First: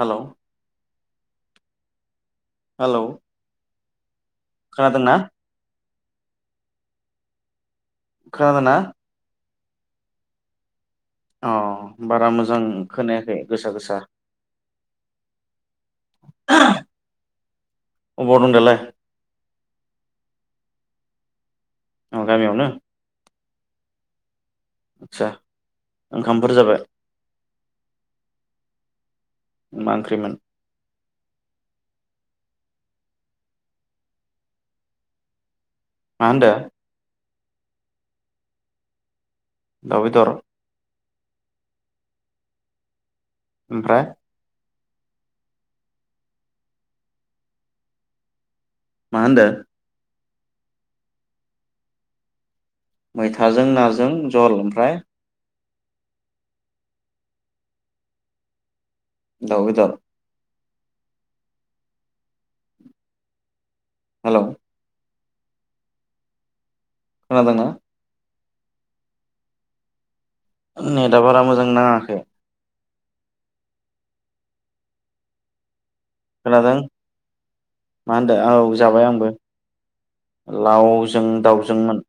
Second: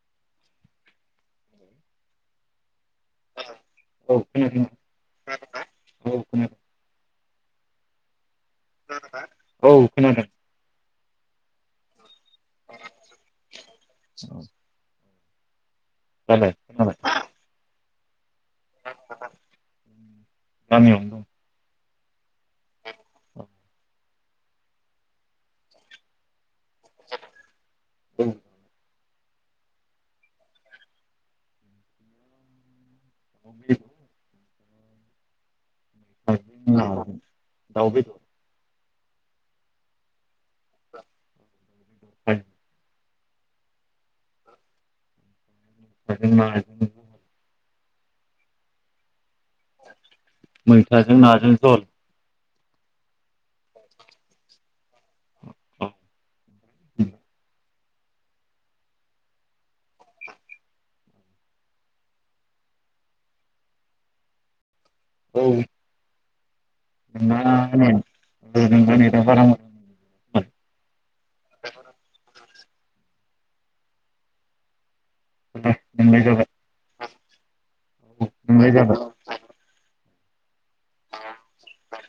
हेल' hello औ खोनादों खोनादोंना? [unintelligible] खानादोंना? औ खोनादों अ बारा मोजां मोजां खोनायाखै गोसा गोसा जाबाय जाबाय अबाव दं दालाय गामियाव गामि आवना आस्सा ओंखामफोर जाबाय औ मा ओंख्रिमोन मा होनदो दाव बे दाव बेदर इमफ्राय मैथाजों नाजों मा होनदों मैथाजों नाजों जल मैथाजों नाजों जल ओमफ्राय दाव बेदर हेल' औ नोंना खोनादोंना खोनायानो [unintelligible] नेटआ बारा मोजां नाङाखै [unintelligible] खोनादों मा होनदो औ जाबाय आंबो लावजों दाावजोंमोन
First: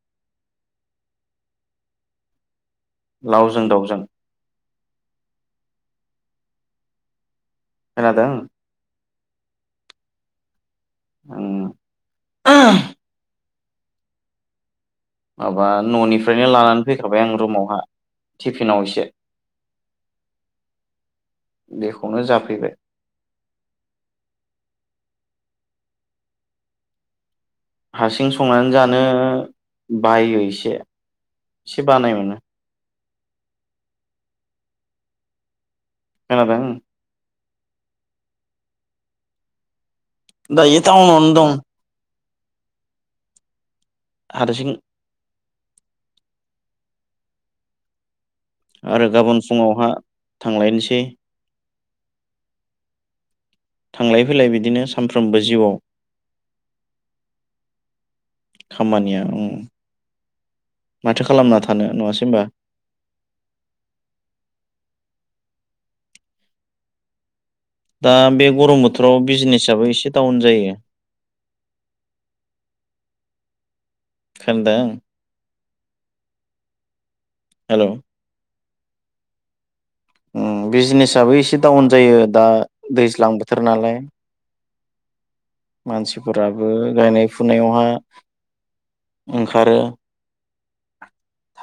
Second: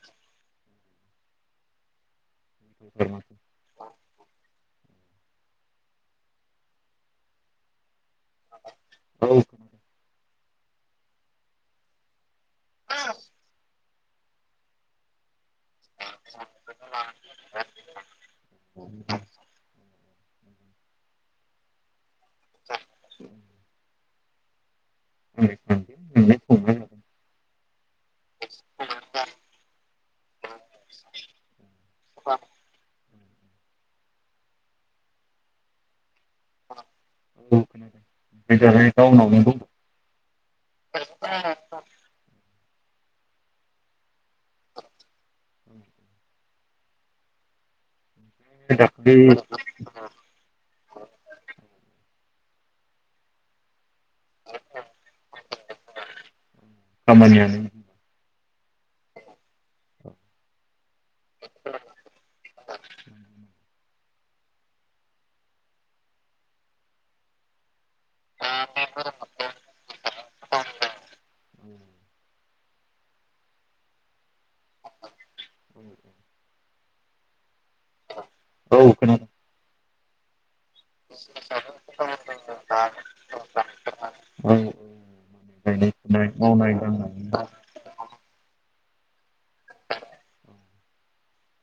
खोनादों लावजों दाउजों। खोनादों? औ' उम! माबा न'निफ्रायनो लानानै फैखाबाय आं रुमावहा टिफिनाव एसे बेखौनो जाफैबाय। सानदों नोंलाय हारसिं संनानै जानो संबाय बायो एसे एसे बानाय औ मोनो। खोनादों? खोनादों [unintelligible] दायो टाउनावनो दं। हारसिं आरो दाख्लै गाबोन फुङावहा- थांलायनोसै। थांलाय फैलाय बिदिनो सानफ्रोमबो जिउआव खामानियानो खामानिया उम! माथो खालामना थानो नङासै होनोमबा? दा बे गरम बोथोराव बिजनेसाबबो एसे डाउन जायो। खोनादों हेल' औ खोनादों उम बिजनेसआबो एसे डाउन जायो दा दैज्लां बोथोर नालाय औ माने गायनाय फुनाय मानसिफोराबो मावनाय दांनायनि गायनाय फुनायावहा ओंखारो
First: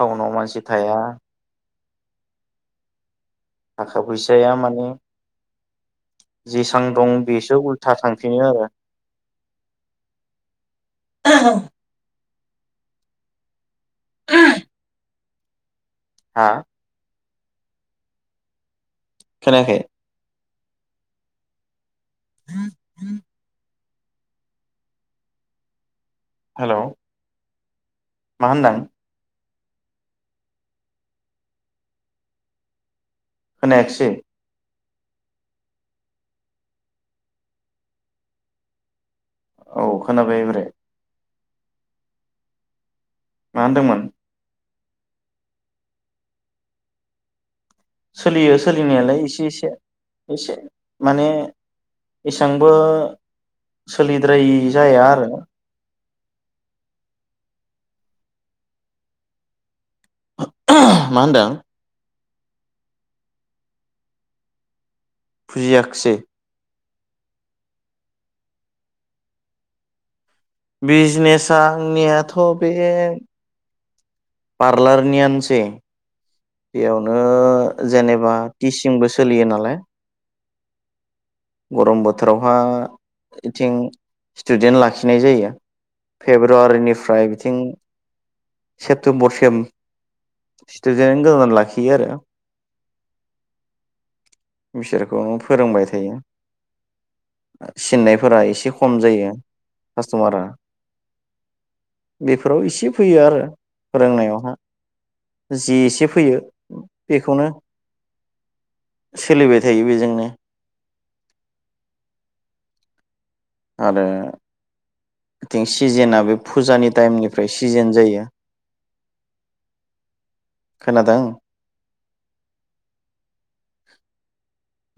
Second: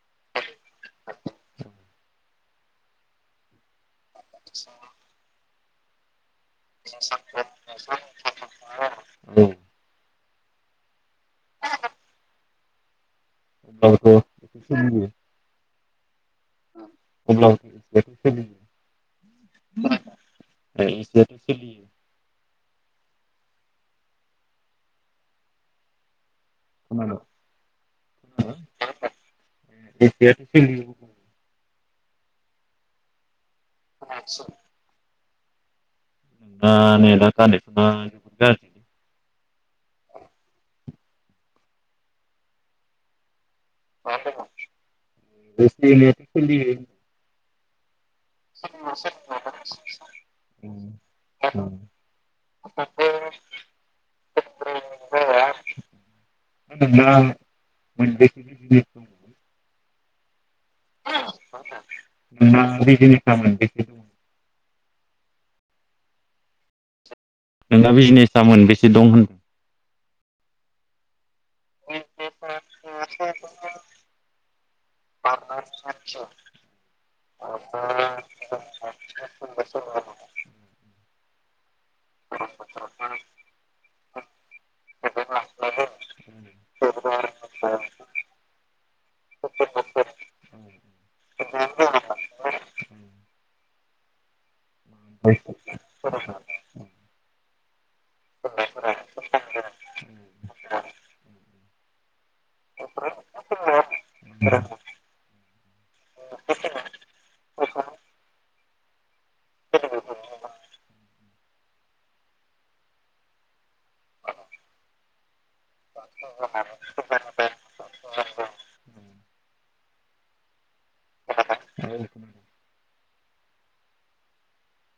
टाउनाव मानसि थाया। थाखा फैसाया माने जेसां दं बेसो उल्था थांफिनो आरो। औ अब्लाबोथ' एसे सोलियो हा? अब्लाबो एसेयाथ' सोलियो खोनाखै! एसेयाथ' सोलियो [unintelligible] हेल' मा होनदां? खोनादों [unintelligible] खोनायाखिसै! [unintelligible] औ खोनाबाय एबारै। मा होनदोंमोन? एसे एनैआसो सोलियो। सोलियो सोलिनायालाय एसे एसे एसे माने एसांबो सोलिद्रायि जाया आरो। [unintelligible] मा होनदों? [unintelligible] फुजियाखिसै? नोंना बिजनेस मोनबेसे दं होनदों? बिजनेस आ आंनियाथ' बे पार्लारनियानोसै बेयावनो जेनेबा टिसिंबो सोलियो नालाय। होनदों गरम बोथोरावहा बिथिं स्टुदेन्ट लाखिनाय जायो फेब्रुवारिनिफ्राय बिथिं सेप्तेम्बरसिम स्टुदेन्ट गोदान लाखियो आरो। बिसोरखौ फोरोंबाय थायो। सिननायफोरा एसे खम जायो कास्ट'मारा बेफोराव इसे फैयो आरो फोरोंनायावहा। जे एसे फै फैयो बेखौनो सोलिबाय थायो बेजोंनो आरो इथिं सिजेना बे फुजानि टाइमनिफ्राय सिजेन जायो। खोनादों?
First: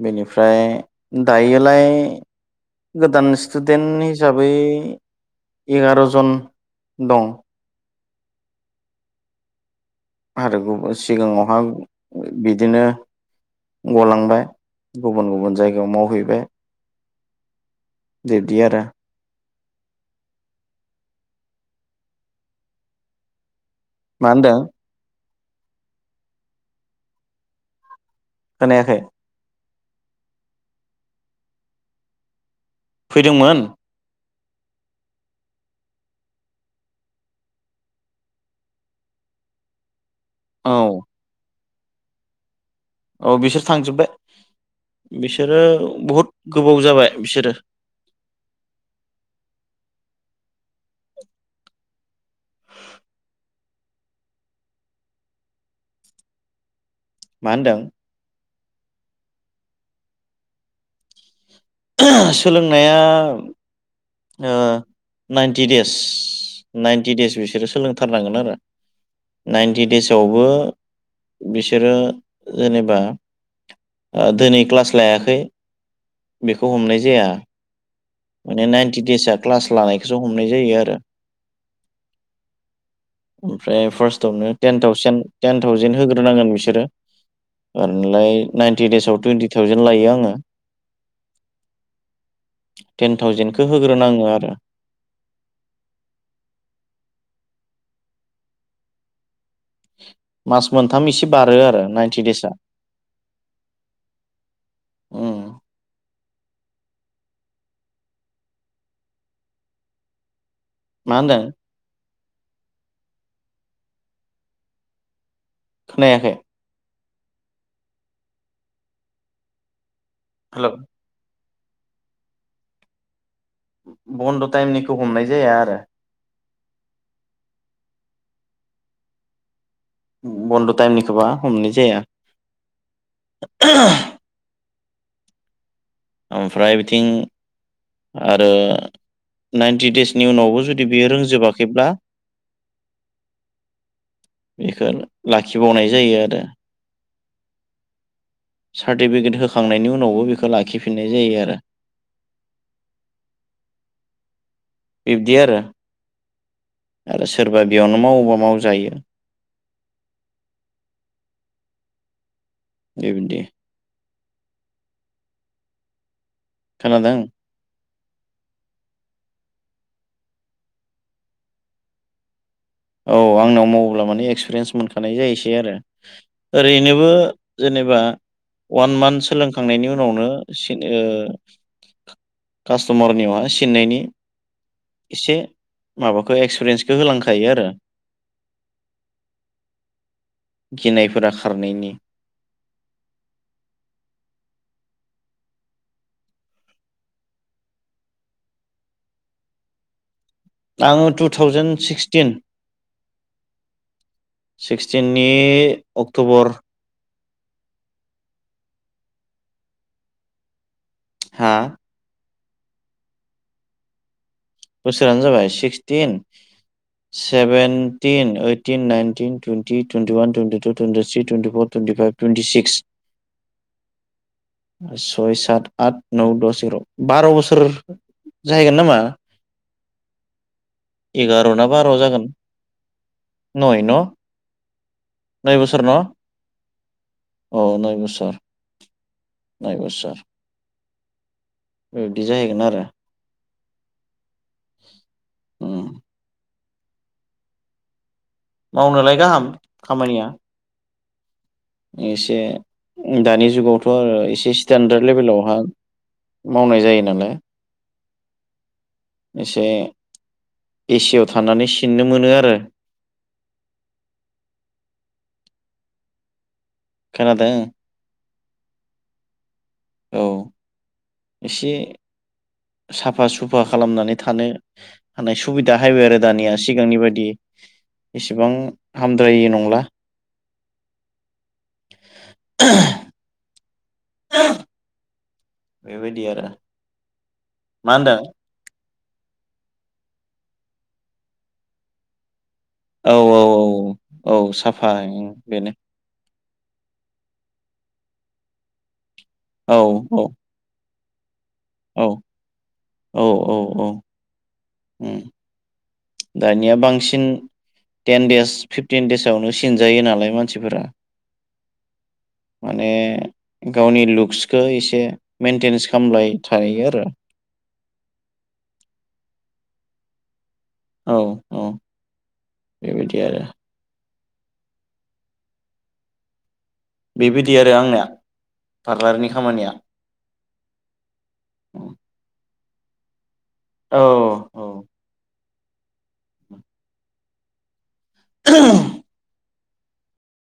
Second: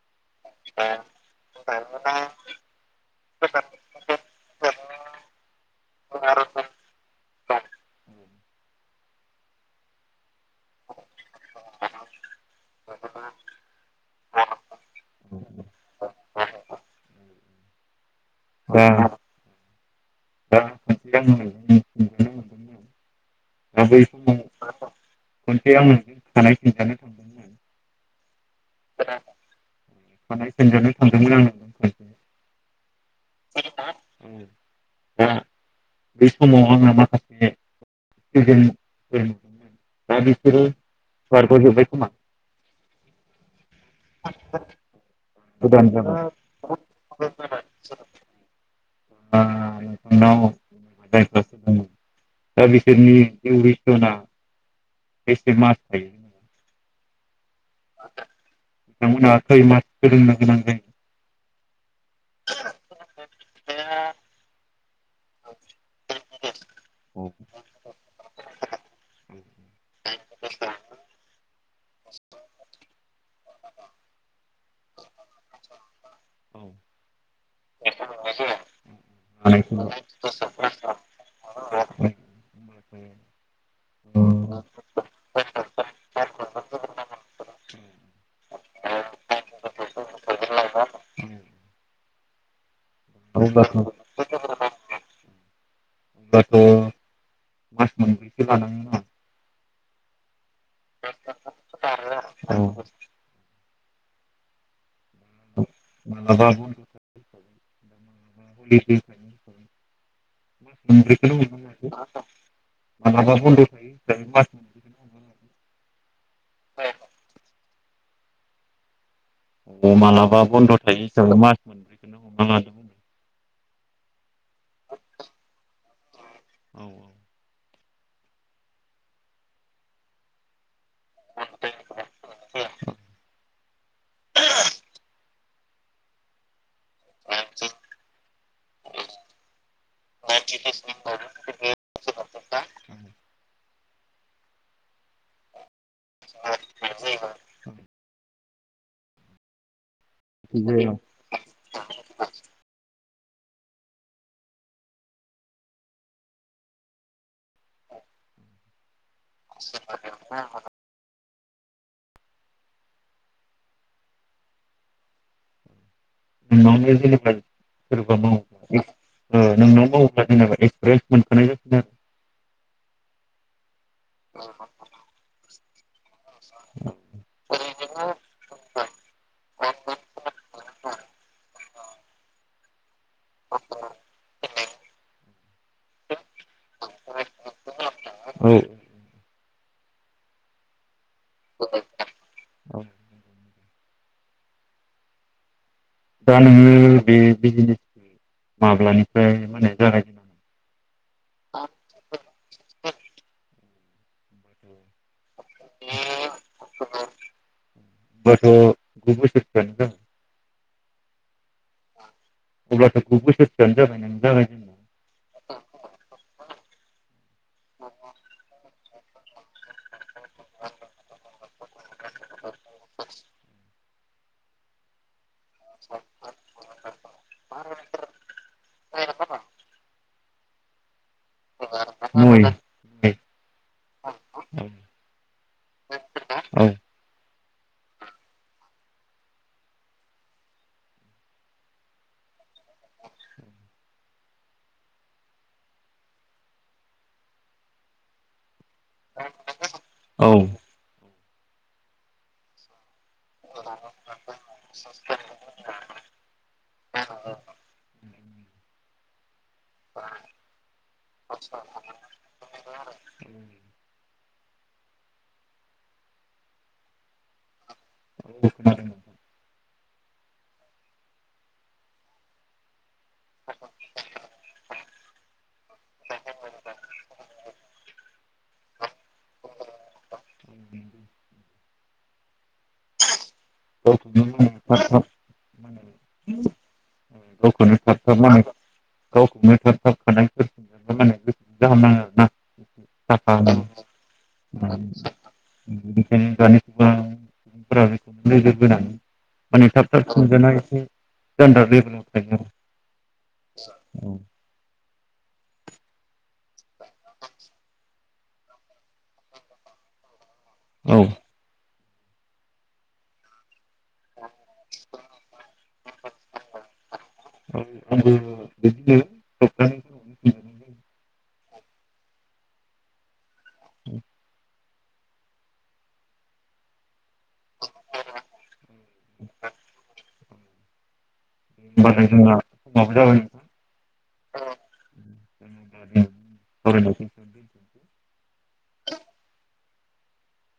बेनिफ्राय दायोलाय गोदान स्टुडेन्ट हिसाबै एगार'जन दं। आरोबाव सिगाङावहा बिदिनो गलांबाय गुबुन गुबुन जायगायाव मावहैबाय बिब्दि आरो। दा दा खनसे आङो खुंजानो मोनदोंमोन दा बै मा समाव होनदों? [unintelligible] थांदोंमोन खोनायाखै खानाय सिनजानो थांदोंमोन आं नोंजों खनसे औ फैदोंमोन बे समाव आङो माखासे [unintelligible] दा बिसोरो औ बारग' जोबबाय। खोमा औ बिसोर थांजोब्बाय, बिसोरो गोदान जाबाय बहुद गोबाव जाबाय दा बिसोरो। [unintelligible] दा बिसोरनि दिउरिसना बेसे मास थायो? मा होनदों? बिथांमोनहा खै मास सोलोंनो गोनां जायो? सोलोंनाया ओ नाइन्टि दे स नाइनटि औ देस बिसोरो सोलोंथारनांगोन आरो नाइनटि देसावबो बि सोरो जेनेबा ओ दोनै क्लास लायाखै बेखौ औ हमनाय जाया। माने नाइनटि देस आ क्लास लानायखौसो हमनाय जायो आरो। ओमफ्राय फार्स्टावनो टेन थावसेन टेन थावजेन होग्रोनांगोन बिसोरो ओनलाय। थार्टि देसाव टुइन्टि थावजेन लायो आङो। [unintelligible] टेन थावजेनखो अब्लाथ' होग्रोनाङो आरो होनब्लाथ' मास मोनब्रैसो लानाङो [unintelligible] मास मोनथाम एसे बारो आरो नाइ औ। औ। मालाबा हिसाबै [unintelligible] मास मा होनदों मोनब्रैखौनो हमना [unintelligible] [unintelligible] खोनायाखै। अ मालाबा हेलौ बन्द' थायो हिसाबै मा [unintelligible] बन्द' टाइमनिखौ हमनाय जाया आरो औ औ। बन्द' टाइमनिखोबा हमनाय जाया। ओमफ्राय बिथिं बन्द' आरो नाइन्टि देसनि थायो उनावबो हिसाबै जुदि मास बेयो मोनब्रैखौनो रोंजोबाखैब्ला बेखौ लाखिबावनाय जायो आरो। सार्टिफिकेट होखांनायनि उ नावबो बेखौ हमना लादो लाखिफिननाय जायो आरो बिब्दि आरो आरो सोरबा बेयावनो मावोबा मावजायो। [unintelligible] [unintelligible] [unintelligible] खोनादों सोरबा मावोब्ला ओ नोंनाव मावोब्ला जेनेबा एक्सपिरियेन्स मोनखानाय जासिगोन आरो। औ आंनाव माव अब्ला माने एक्सपिरियेन्स मोनखानाय जायैसै आरो। ओरैनोबो जेनेबा अवान मान्थ सोलोंखांनायनि उनावनो सिन ओ कास्टमारनियावहाय सिननायनि एसे माबाखो एक्सपिरियेन्सखौ होलांखायो आरो औ गिनाय फोरा औ खारनायनि दा नोङो बे बिजनेसखौ माब्लानिफ्राय मोने जागाय आङो टु थावजेन सिक्सटिन सिक्सटिननि नि अक्ट'बर होमबाथ' [unintelligible] हा? अब्लाथ' गु बोसोरसआनो जाबाय नों जागाय बोसोरानो जाबाय sixteen seventeen eighteen nineteen twenty twenty one twenty two twenty three twenty four twenty five twenty six [inaudible] सय सा त आत नौ द'स एग्र बार' बोसोर जाहैगोन नामा? एगार' र'ना बार' जागोन। नय न' ओं नय बोसोर न' औ औ नय बोसोर नय बोसोर बिदि जाहैगोन आरो उम मावनोलाय गाहाम खामानिया औ एसे दानि जुगावथ' ओ एसे स्टेेनडार्द लेभेलावहा मावनाय जायो नालाय एसे एसियाव औ थानानै औ सिननो मोनो गावखौनो आरो थाब खोनादों औ एसे साफा सुफा खालामनानै थानो हानाय सुबिदा हायबाय आरो दानिया सिगांनि बायदि एसेबां हामद्रायि नंला। बेबायदि आरो [inaudible] मा होनदों गावखौनो थाब थाब [inaudible] माने गोसोखौ गाहाम नाङो आरोना औ साफा औ मोनो। औ औ साफा ओं बेनो बेनिखायनो दानि गोबां सुबुंफोरा बेखौनो नोजोर बोनानै माने औ थाब थाब सिनजाना एसे औ नि औ औ औ [inaudible] उम दानिया बांसिन टेन देस फिफटिन देसवनो सिनजायो नालाय मान- सिफोरा औ माने गावनि लुक्सखौ एसे मेइेनटेेनस खामलाय थायो आरो औ आंदिनो सत [inaudible] औ औ बेबायदि आरो बेबायदि आरो आंनाया जायो। पारलारनि खामानिया होमबालथाय जोंना फङाबो जाबाय नोंां [unintelligible] औ औ एसेयावनो दोनथ'नोसै। [inaudible]